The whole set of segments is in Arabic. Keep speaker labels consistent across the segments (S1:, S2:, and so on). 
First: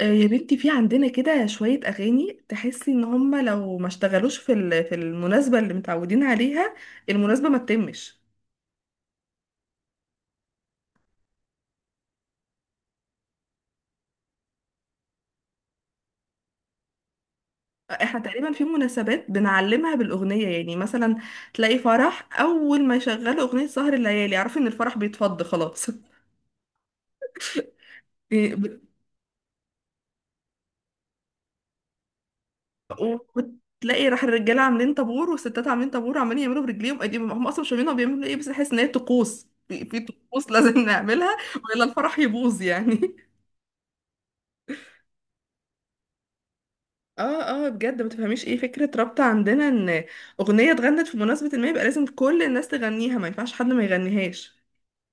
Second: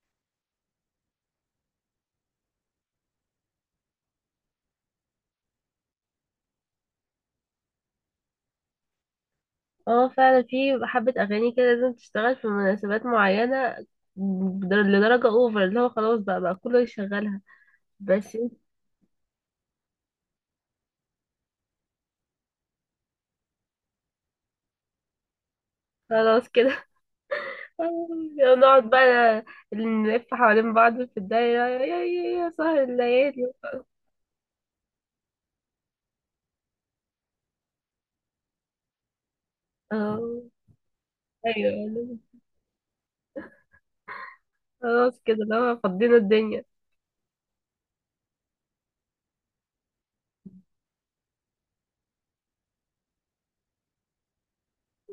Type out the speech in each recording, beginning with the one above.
S1: آه، يا بنتي في عندنا كده شوية أغاني تحسي إن هما لو ما اشتغلوش في في المناسبة اللي متعودين عليها. المناسبة ما تتمش.
S2: اه، فعلا في حبة أغاني كده لازم تشتغل في مناسبات معينة. لدرجة اوفر اللي هو خلاص بقى كله يشغلها.
S1: احنا
S2: بس
S1: تقريبا في مناسبات بنعلمها بالأغنية، يعني مثلا تلاقي فرح أول ما يشغلوا أغنية سهر الليالي اعرفي إن الفرح بيتفض خلاص.
S2: خلاص كده.
S1: إيه،
S2: نقعد بقى نلف حوالين بعض في الدايرة، يا يا يا يا سهر الليالي.
S1: وتلاقي راح الرجالة عاملين طابور والستات عاملين طابور وعمالين يعملوا برجليهم ايديهم، هم أصلا مش فاهمين هما بيعملوا إيه، بس تحس إن هي طقوس، في
S2: اه،
S1: طقوس لازم نعملها
S2: ايوه،
S1: وإلا الفرح يبوظ يعني.
S2: خلاص كده اللي هو فضينا الدنيا.
S1: اه، اه، بجد ما تفهميش ايه فكرة رابطة عندنا ان اغنية اتغنت في مناسبة ما يبقى لازم كل الناس تغنيها، ما ينفعش حد ما يغنيهاش.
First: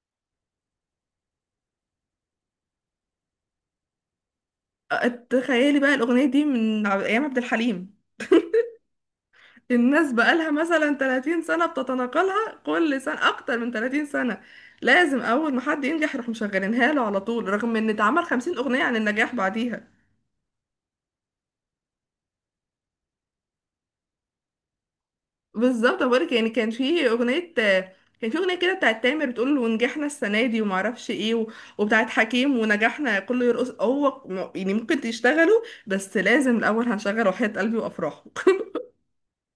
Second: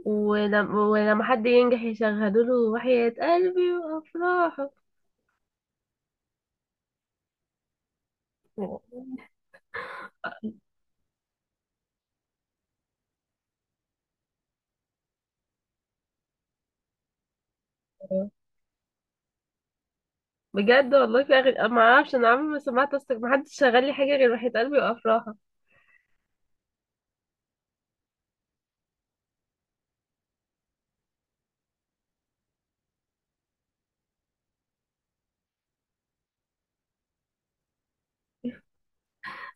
S2: ولما حد ينجح يشغلوا له وحياة قلبي وأفراحه.
S1: آه، تخيلي بقى الاغنية دي من ايام عبد الحليم، الناس بقالها مثلا 30 سنة بتتناقلها كل سنة، اكتر من 30 سنة لازم اول ما حد ينجح يروح مشغلينها له على طول، رغم ان اتعمل 50 اغنية عن النجاح بعديها.
S2: بجد والله في أغاني أنا ما اعرفش، انا عمري ما سمعت اصلا، ما حدش شغال لي حاجه غير وحيد قلبي وافراح.
S1: بالظبط، بقولك يعني كان في اغنيه كده بتاعت تامر بتقول ونجحنا السنه دي وما اعرفش ايه و. وبتاعت حكيم ونجحنا كله يرقص، هو يعني ممكن تشتغلوا بس لازم الاول هنشغل وحياة قلبي وافراحه.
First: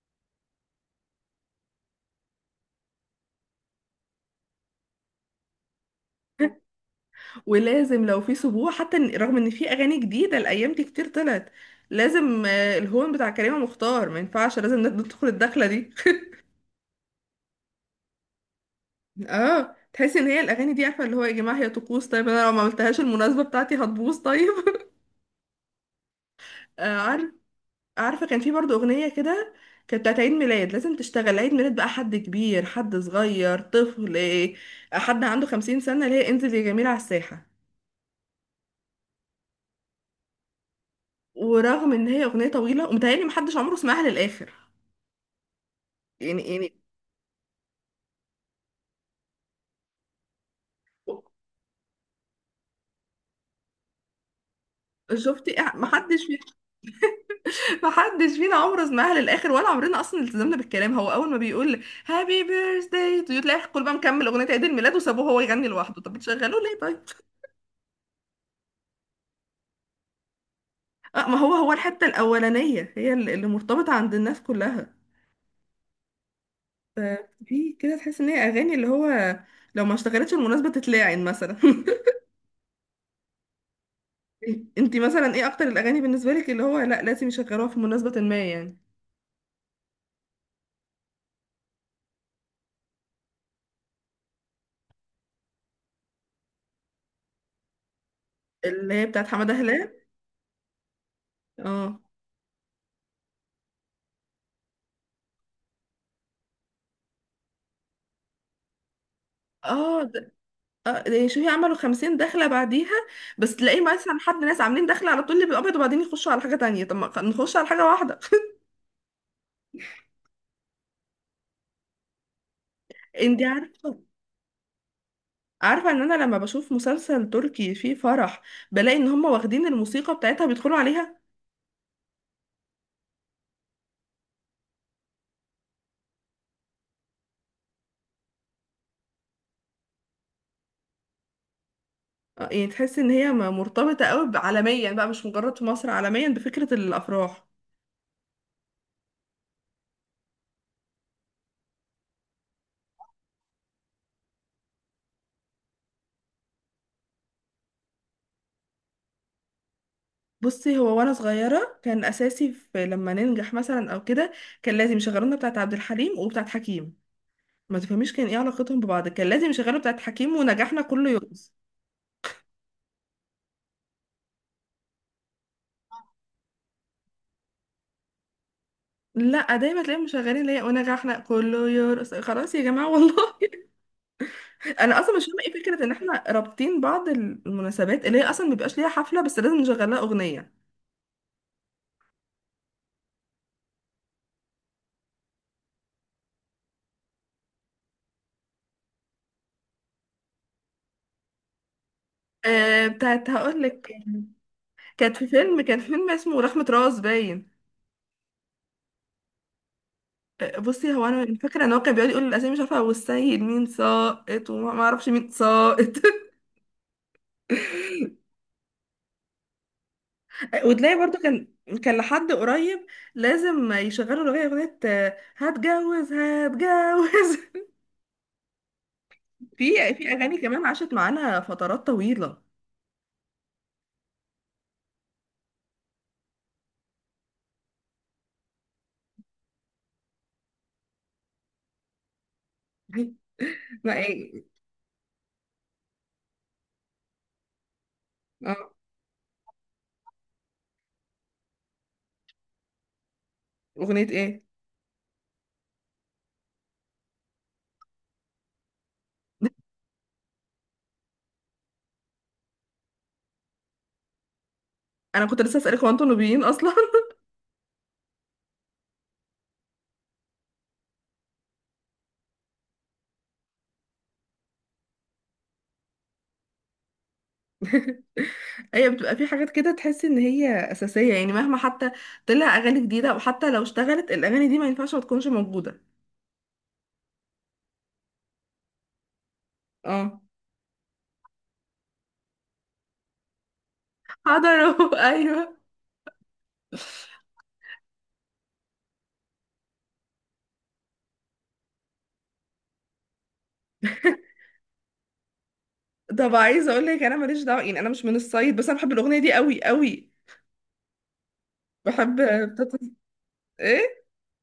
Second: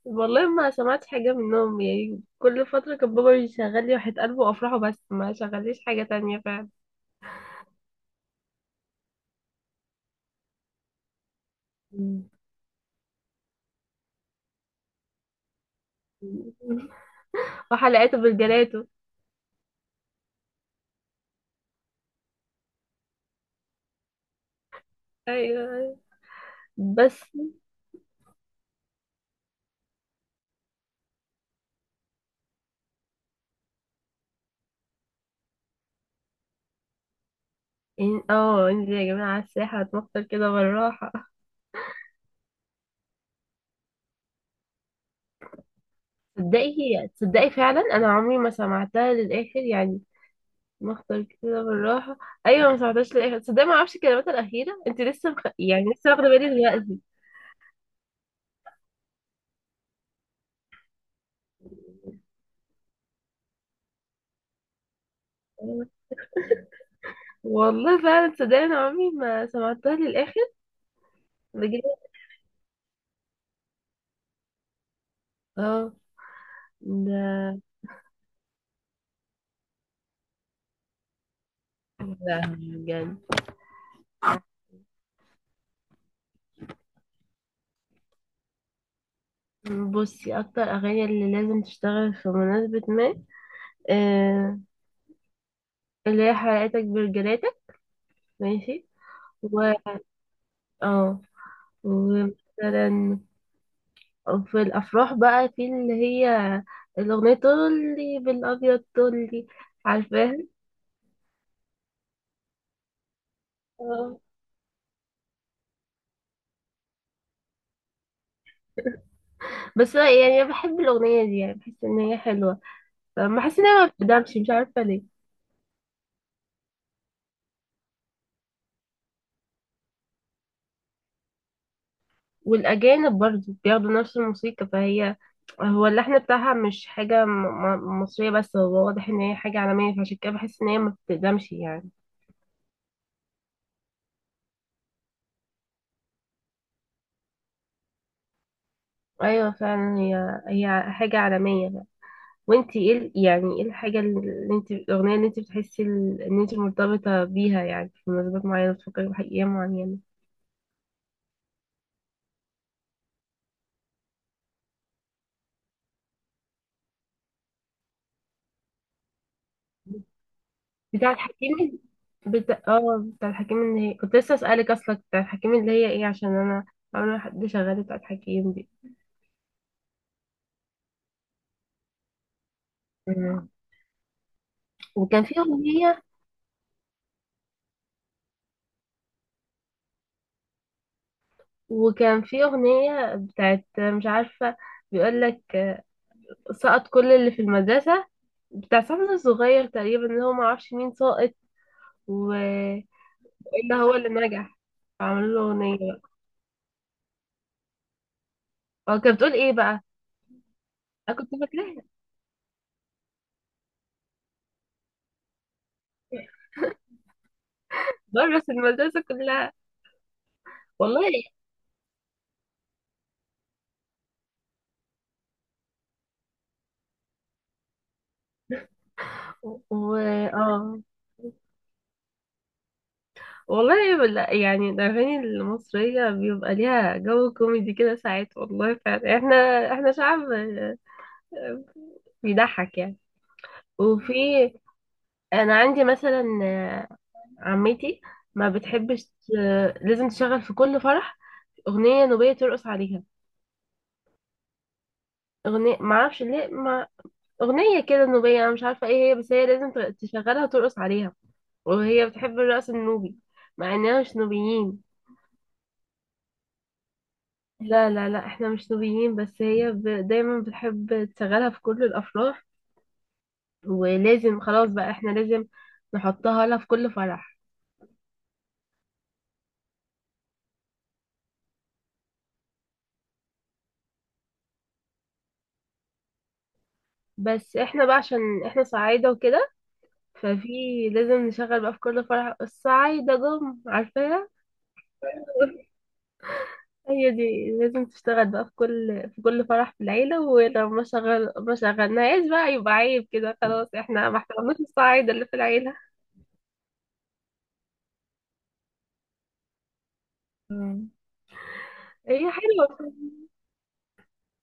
S2: والله ما سمعت حاجه منهم يعني، كل فتره كان بابا يشغل لي وحيد قلبي وافراح بس ما شغليش حاجه تانية فعلا.
S1: ولازم لو في سبوع حتى رغم ان في اغاني جديده الايام دي كتير طلعت، لازم الهون بتاع كريمه مختار ما ينفعش، لازم ندخل الدخله دي.
S2: وحلقاته بالجلاته.
S1: اه، تحسي ان هي الاغاني دي، عارفه اللي هو يا جماعه هي طقوس، طيب انا لو ما عملتهاش المناسبه بتاعتي هتبوظ طيب.
S2: ايوه، أيوة. بس
S1: عارفه. عارفة كان في برضو أغنية كده كانت بتاعت عيد ميلاد لازم تشتغل عيد ميلاد بقى، حد كبير حد صغير طفل إيه، حد عنده 50 سنة، اللي هي انزل يا جميل على الساحة.
S2: انزل يا جماعه على الساحه هتمطر كده بالراحه.
S1: ورغم إن هي أغنية طويلة ومتهيألي محدش عمره سمعها للآخر، يعني.
S2: تصدقي فعلا، انا عمري ما سمعتها للاخر يعني. مختار كده بالراحه. ايوه ما سمعتهاش للاخر، تصدقي ما اعرفش الكلمات الاخيره. انت لسه
S1: شفتي إيه؟
S2: يعني لسه
S1: محدش
S2: واخده
S1: فينا.
S2: بالي دلوقتي.
S1: محدش فينا عمره سمعها للآخر ولا عمرنا أصلا التزمنا بالكلام، هو أول ما بيقول هابي بيرثداي تو يو تلاقي الكل بقى مكمل أغنية عيد الميلاد وسابوه هو يغني لوحده، طب بتشغلوه ليه طيب؟
S2: والله فعلا تصدقني، انا عمري ما سمعتها للاخر.
S1: آه، ما هو هو
S2: بجد.
S1: الحتة الأولانية هي اللي مرتبطة عند الناس كلها.
S2: اه.
S1: ف-
S2: ده.
S1: في كده تحس ان هي اغاني اللي هو لو ما اشتغلتش المناسبة تتلاعن مثلا.
S2: لا بجد.
S1: انتي مثلا ايه اكتر الاغاني بالنسبة لك، اللي هو لا لازم يشغلوها في مناسبة ما يعني؟
S2: بصي اكتر اغاني اللي لازم تشتغل في مناسبة ما، آه، اللي هي حلقتك برجلاتك. ماشي.
S1: اللي هي بتاعت حمادة
S2: و
S1: هلال.
S2: اه،
S1: اه،
S2: ومثلا في الافراح بقى في اللي هي الاغنية طولي بالابيض طولي،
S1: اه،
S2: عارفاها؟
S1: اه، ده شوفي عملوا 50 دخلة بعديها، بس تلاقي
S2: اه،
S1: مثلا حد، ناس عاملين دخلة على طول الابيض وبعدين يخشوا على حاجة تانية، طب ما نخش على حاجة واحدة.
S2: بس يعني انا بحب الاغنية دي، يعني بحس ان هي حلوة، فما
S1: انتي
S2: حاسة ان هي ما
S1: عارفة.
S2: بتدمش، مش عارفة ليه.
S1: عارفة ان انا لما بشوف مسلسل تركي فيه فرح بلاقي ان هم واخدين الموسيقى بتاعتها بيدخلوا عليها.
S2: والأجانب برضو بياخدوا نفس الموسيقى، فهي هو اللحن بتاعها مش حاجة مصرية، بس هو واضح إن هي حاجة عالمية، فعشان كده بحس إن هي ما بتقدمش يعني.
S1: آه، يعني تحس ان هي مرتبطه قوي عالميا بقى، مش مجرد في مصر، عالميا بفكره الافراح.
S2: أيوة، فعلا هي هي حاجة عالمية بقى. وانتي ايه يعني ايه الحاجة اللي انت الأغنية اللي انت بتحسي إن انت مرتبطة بيها يعني، في مناسبات معينة بتفكري بأيام معينة؟
S1: بصي، هو وانا صغيره كان اساسي في لما ننجح مثلا او كده كان لازم يشغلونا بتاعه عبد الحليم وبتاعه حكيم، ما تفهميش كان ايه علاقتهم ببعض، كان لازم يشغلوا بتاعه حكيم ونجاحنا كله
S2: بتاعت
S1: يرقص.
S2: حكيم. بتاعت حكيم اللي هي كنت لسه أسألك، أصلا بتاعت حكيم اللي هي ايه، عشان أنا أول ما حد شغال بتاعت حكيم
S1: لا، دايما تلاقيهم مشغلين اللي هي ونجاحنا كله يرقص، خلاص يا جماعه
S2: دي.
S1: والله. انا اصلا
S2: وكان
S1: مش
S2: في
S1: فاهمه ايه فكره ان
S2: أغنية،
S1: احنا رابطين بعض المناسبات اللي هي اصلا مبيبقاش ليها حفله بس لازم نشغل لها اغنيه.
S2: وكان في أغنية بتاعت مش عارفة، بيقول لك سقط كل اللي في المدرسة، بتاع صاحبنا الصغير تقريبا، اللي هو معرفش مين ساقط
S1: آه،
S2: وإلا
S1: بتاعت هقول لك،
S2: هو اللي نجح،
S1: كانت في
S2: فعملوا له
S1: فيلم،
S2: أغنية
S1: كان فيلم
S2: بقى.
S1: اسمه رخمة راس باين.
S2: هو كانت بتقول إيه بقى؟
S1: آه، بصي، هو
S2: أنا كنت
S1: انا فاكره ان هو
S2: فاكراها،
S1: كان بيقعد يقول الاسامي مش عارفه والسيد مين ساقط وما ما اعرفش مين ساقط.
S2: برس المدرسة كلها.
S1: وتلاقي برضو
S2: والله.
S1: كان لحد قريب لازم يشغلوا الاغنيه اغنيه هتجوز هتجوز. في
S2: و...
S1: في اغاني كمان
S2: آه.
S1: عاشت معانا فترات طويله.
S2: والله يعني الأغاني المصرية بيبقى ليها جو كوميدي كده ساعات، والله فعلا احنا، احنا شعب بيضحك يعني.
S1: ما ايه.
S2: وفي، انا عندي مثلا، آه، عمتي ما
S1: اه،
S2: بتحبش، آه، لازم تشغل في كل فرح اغنيه نوبيه ترقص عليها.
S1: اغنيه ايه؟
S2: اغنيه ما اعرفش ليه ما، اغنيه كده نوبيه، انا مش عارفه ايه هي، بس هي لازم تشغلها وترقص عليها. وهي بتحب الرقص النوبي مع اننا مش نوبيين.
S1: انا كنت لسه اسالك هو انتوا نوبيين اصلا؟
S2: لا لا لا، احنا مش نوبيين، بس هي دايما بتحب تشغلها في كل الافراح، ولازم خلاص بقى احنا لازم نحطها لها في كل فرح.
S1: ايوه، بتبقى في حاجات كده تحس ان هي اساسيه، يعني مهما حتى طلع اغاني جديده او حتى لو اشتغلت الاغاني دي ما ينفعش ما تكونش موجوده.
S2: بس احنا بقى عشان احنا صعايدة وكده،
S1: اه،
S2: ففي، لازم نشغل بقى في كل فرح الصعايدة جم، عارفاها؟
S1: حضروا. ايوه.
S2: هي دي لازم تشتغل بقى في كل فرح في العيلة، ولو ما شغل ما شغلناهاش بقى يبقى عيب كده، خلاص احنا ما احترمناش الصعايدة اللي في العيلة.
S1: طب عايزه اقول لك انا ماليش دعوه يعني، انا مش من الصعيد بس انا بحب الاغنيه دي قوي قوي.
S2: مم.
S1: بحب.
S2: هي
S1: بتاعت-
S2: حلوة.
S1: ايه،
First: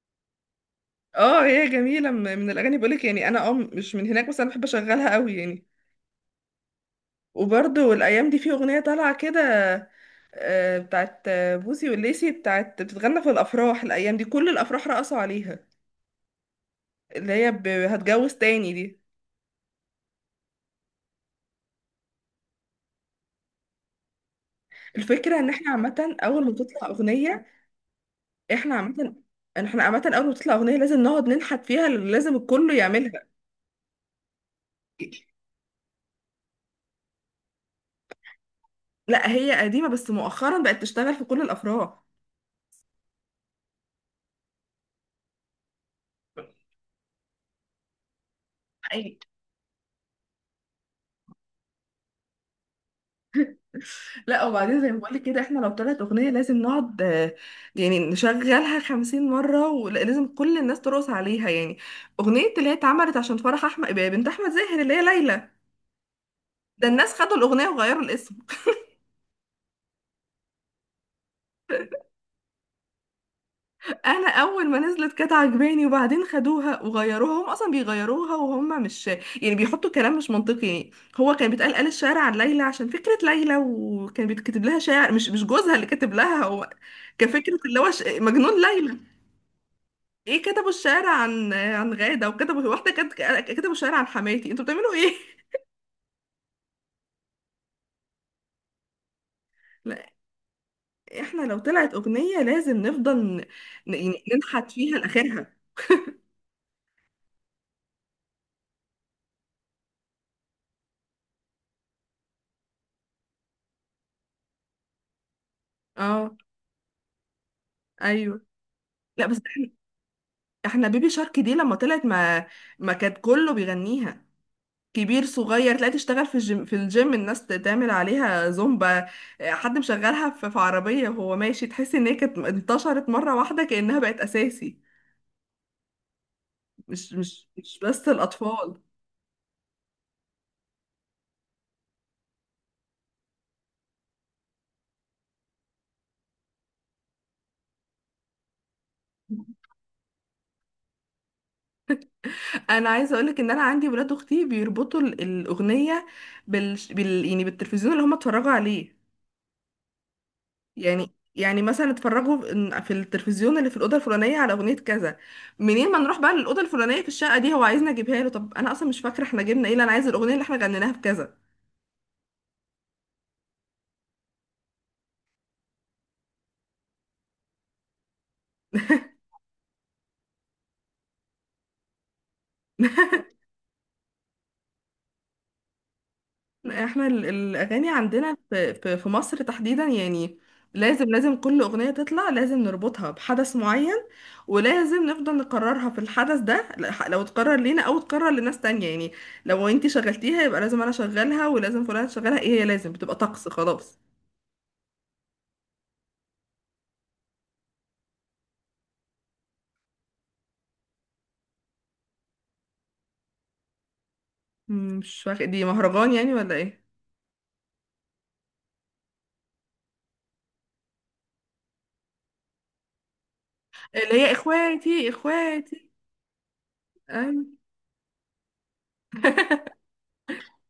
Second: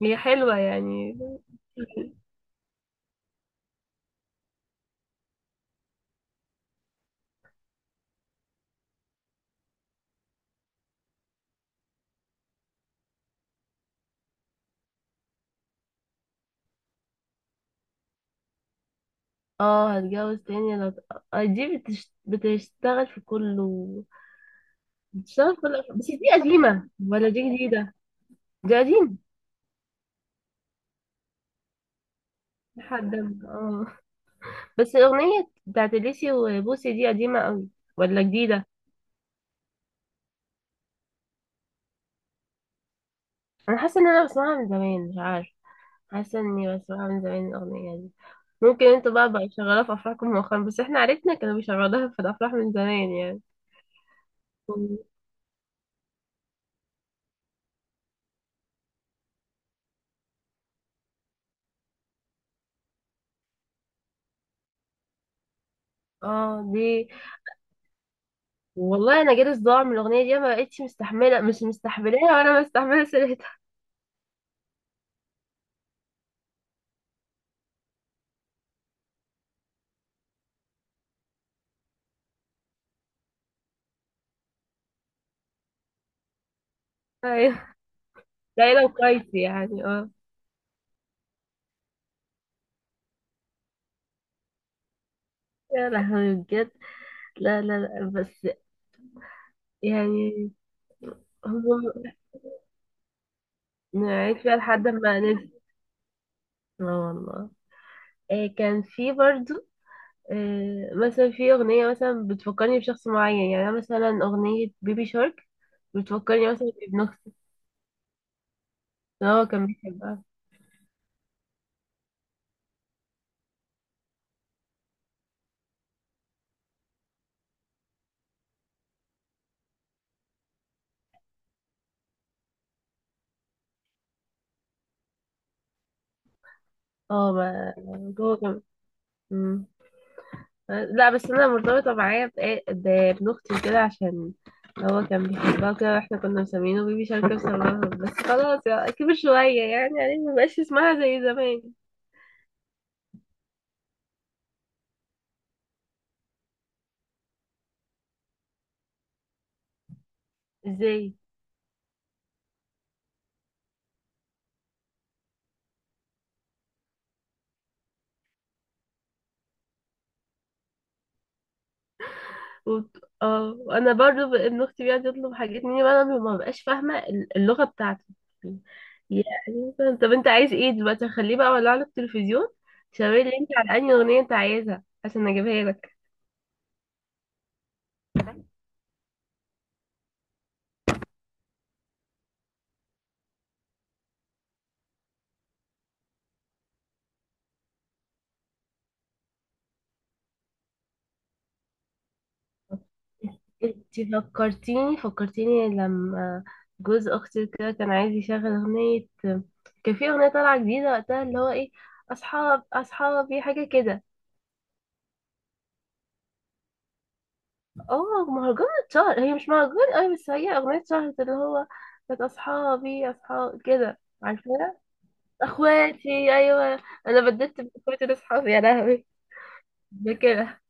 S2: هي حلوة يعني.
S1: اه هي جميله، من الاغاني بقول لك يعني، انا مش من هناك بس انا بحب اشغلها قوي يعني. وبرضه الايام دي في اغنيه طالعه كده، بتاعت بوسي والليسي بتاعت بتتغنى في الافراح الايام دي، كل الافراح رقصوا عليها، اللي هي هتجوز تاني دي.
S2: اه هتجوز تاني لو، آه، دي بتشتغل في كله.
S1: الفكره ان
S2: بتشتغل في كل، بس دي قديمة ولا دي جديدة؟
S1: احنا
S2: دي قديمة.
S1: عامه احنا عامه اول ما تطلع اغنيه لازم نقعد ننحت فيها، لازم الكل
S2: لحد
S1: يعملها.
S2: ما- اه بس الاغنيه بتاعت اليسي وبوسي دي قديمه قوي ولا جديده؟
S1: لا، هي قديمه بس مؤخرا بقت تشتغل في كل الافراح.
S2: انا حاسه ان انا بسمعها من زمان، مش عارفه. حاسه اني بسمعها من زمان الاغنيه دي. ممكن انتوا بقى شغاله في افراحكم مؤخرا، بس احنا عرفنا كانوا بيشغلوها في الافراح من زمان يعني.
S1: لا، وبعدين زي ما بقولك كده احنا لو طلعت اغنية لازم نقعد، يعني نشغلها 50 مرة ولازم كل الناس ترقص عليها يعني. اغنية اللي هي اتعملت عشان فرح احمد بنت احمد زاهر اللي هي ليلى،
S2: اه
S1: ده
S2: دي.
S1: الناس خدوا الاغنية وغيروا الاسم.
S2: والله انا جالي صداع من الاغنيه دي، ما بقتش مستحمله، مش مستحملاها ولا مستحمله سيرتها.
S1: انا اول ما نزلت كانت عجباني وبعدين خدوها وغيروها، هم اصلا بيغيروها وهم مش، يعني بيحطوا كلام مش منطقي يعني. هو كان بيتقال، قال الشعر عن ليلى عشان فكرة ليلى، وكان بيتكتب لها شعر، مش جوزها اللي كتب لها هو، كفكرة
S2: ايوه،
S1: اللي هو مجنون
S2: ليلى
S1: ليلى.
S2: وقيسي يعني، اه.
S1: ايه، كتبوا الشعر عن غادة وكتبوا واحدة كانت. كتبوا الشعر عن حماتي، انتوا بتعملوا ايه؟
S2: يا لهوي، بجد. لا لا لا، بس
S1: لا،
S2: يعني.
S1: احنا لو
S2: هم.
S1: طلعت اغنية لازم نفضل يعني
S2: نعيش فيها
S1: ننحت
S2: لحد
S1: فيها
S2: ما ننسى.
S1: لاخرها.
S2: اه والله. آه، كان في برضو، آه، مثلا في أغنية مثلا بتفكرني بشخص معين، يعني أنا مثلا أغنية بيبي شارك
S1: اه،
S2: بتفكرني مثلا بابن أختي،
S1: ايوه. لا،
S2: إن
S1: بس
S2: هو كان
S1: احنا
S2: بيحبها.
S1: احنا بيبي شارك دي لما طلعت، ما كان كله بيغنيها، كبير صغير، تلاقي تشتغل في الجيم الناس تعمل عليها زومبا، حد مشغلها في عربية وهو ماشي، تحس ان هي كانت انتشرت مرة واحدة كأنها بقت اساسي، مش
S2: اه
S1: مش
S2: ما
S1: مش بس
S2: هو كان.
S1: الاطفال.
S2: مم. لا بس أنا مرتبطة معايا بابن أختي وكده، عشان هو كان بيحبها وكده، واحنا كنا مسمينه بيبي شارك بسببها، بس خلاص يعني كبر شوية يعني، يعني مبقاش اسمها زي زمان.
S1: انا عايزه اقولك ان انا عندي ولاد اختي بيربطوا الاغنيه يعني بالتلفزيون اللي هم اتفرجوا عليه، يعني
S2: ازاي؟
S1: يعني مثلا اتفرجوا في التلفزيون اللي في الاوضه الفلانيه على اغنيه كذا، منين ما نروح بقى للاوضه الفلانيه في الشقه دي، هو عايزنا اجيبها له، طب انا اصلا مش فاكره احنا جبنا ايه، لا، انا عايزه الاغنيه اللي احنا غنيناها في كذا.
S2: وانا برضو ابن اختي بيقعد يطلب حاجات مني، وانا ما ببقاش فاهمه اللغه بتاعته. يعني مثلا، طب انت عايز ايه دلوقتي خليه بقى ولا على التلفزيون، شاور لي انت على انهي اغنيه انت عايزها عشان اجيبها لك.
S1: احنا الاغاني عندنا في مصر تحديدا يعني، لازم كل اغنيه تطلع لازم نربطها بحدث معين، ولازم نفضل نكررها في الحدث ده لو تكرر لينا او تكرر لناس تانية يعني. لو انتي شغلتيها يبقى لازم انا اشغلها ولازم فلان تشغلها، ايه هي لازم بتبقى طقس خلاص.
S2: انت فكرتيني لما جوز اختي كده كان عايز يشغل اغنيه، كان في اغنيه طالعه جديده وقتها اللي هو ايه، اصحابي حاجه كده.
S1: مش فاكر دي مهرجان يعني ولا ايه؟
S2: اه، مهرجان اتشهر، هي مش مهرجان أوي بس هي اغنية اتشهرت اللي هو كانت اصحابي اصحاب كده،
S1: اللي هي
S2: عارفاها؟
S1: اخواتي اخواتي.
S2: اخواتي. ايوه انا بديت باخواتي لاصحابي، يا لهوي. ده كده.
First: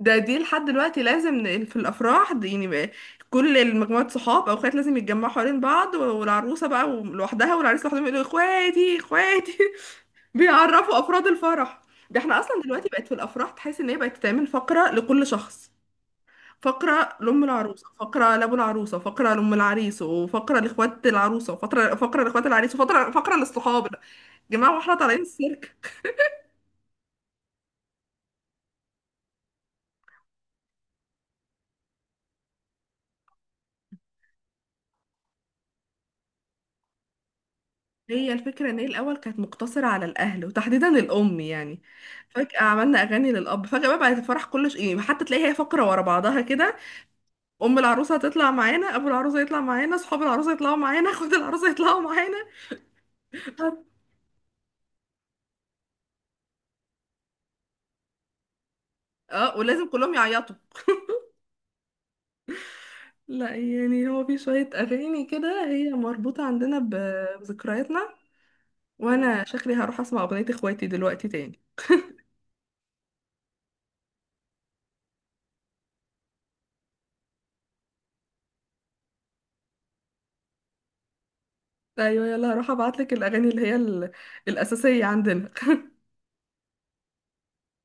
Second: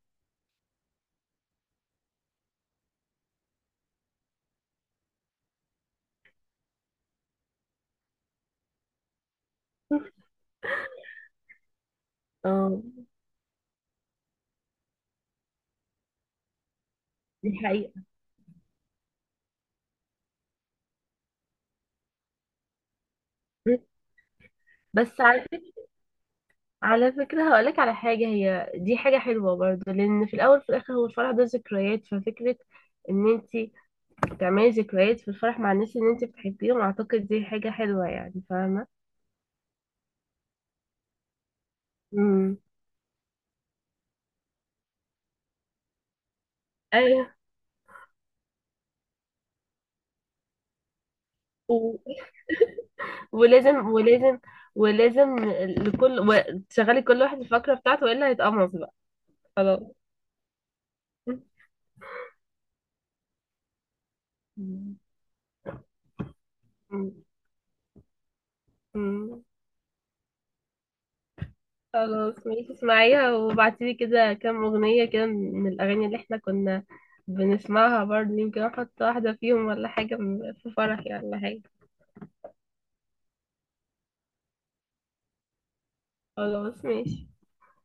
S1: دي لحد دلوقتي لازم في الافراح دي يعني بقى، كل المجموعات صحاب او اخوات لازم يتجمعوا حوالين بعض والعروسه بقى لوحدها والعريس لوحدهم يقولوا اخواتي اخواتي. بيعرفوا افراد الفرح، ده احنا اصلا
S2: اه
S1: دلوقتي بقت في الافراح تحس ان هي بقت تعمل فقره لكل شخص، فقره لام
S2: دي
S1: العروسه،
S2: حقيقة.
S1: فقره لابو العروسه، فقره لام العريس، وفقره لاخوات العروسه، وفقره لاخوات العريس، وفقره للصحاب، يا جماعه واحنا
S2: بس
S1: طالعين
S2: على
S1: السيرك.
S2: فكرة، على فكرة هقولك على حاجة، هي دي حاجة حلوة برضه، لأن في الأول وفي الآخر هو الفرح ده ذكريات، ففكرة إن أنتي تعملي ذكريات في الفرح مع الناس اللي أنتي بتحبيهم أعتقد دي حاجة حلوة
S1: هي
S2: يعني،
S1: الفكرة ان هي
S2: فاهمة؟
S1: الاول كانت مقتصرة على الاهل وتحديدا الام يعني،
S2: امم.
S1: فجأة عملنا اغاني للاب، فجأة بقى بقت الفرح كله يعني حتى تلاقيها هي فقرة ورا بعضها كده،
S2: أيوه.
S1: ام العروسة هتطلع معانا، ابو العروسة يطلع معانا، اصحاب العروسة يطلعوا معانا، اخوات العروسة يطلعوا معانا،
S2: ولازم ولازم ولازم لكل، تشغلي كل واحد الفقرة بتاعته والا هيتقمص بقى.
S1: اه
S2: خلاص.
S1: ولازم كلهم يعيطوا. لا يعني هو في شوية
S2: مم.
S1: اغاني كده هي مربوطة عندنا
S2: م-
S1: بذكرياتنا،
S2: م-
S1: وانا شكلي هروح اسمع اغنية اخواتي دلوقتي تاني.
S2: خلاص، ماشي اسمعيها وابعتيلي كده كام أغنية كده من الأغاني اللي احنا كنا بنسمعها برضه، يمكن احط واحدة فيهم ولا حاجة في فرحي ولا حاجة.
S1: ايوه يلا، هروح ابعتلك الاغاني اللي هي الاساسية عندنا.
S2: خلاص، ماشي.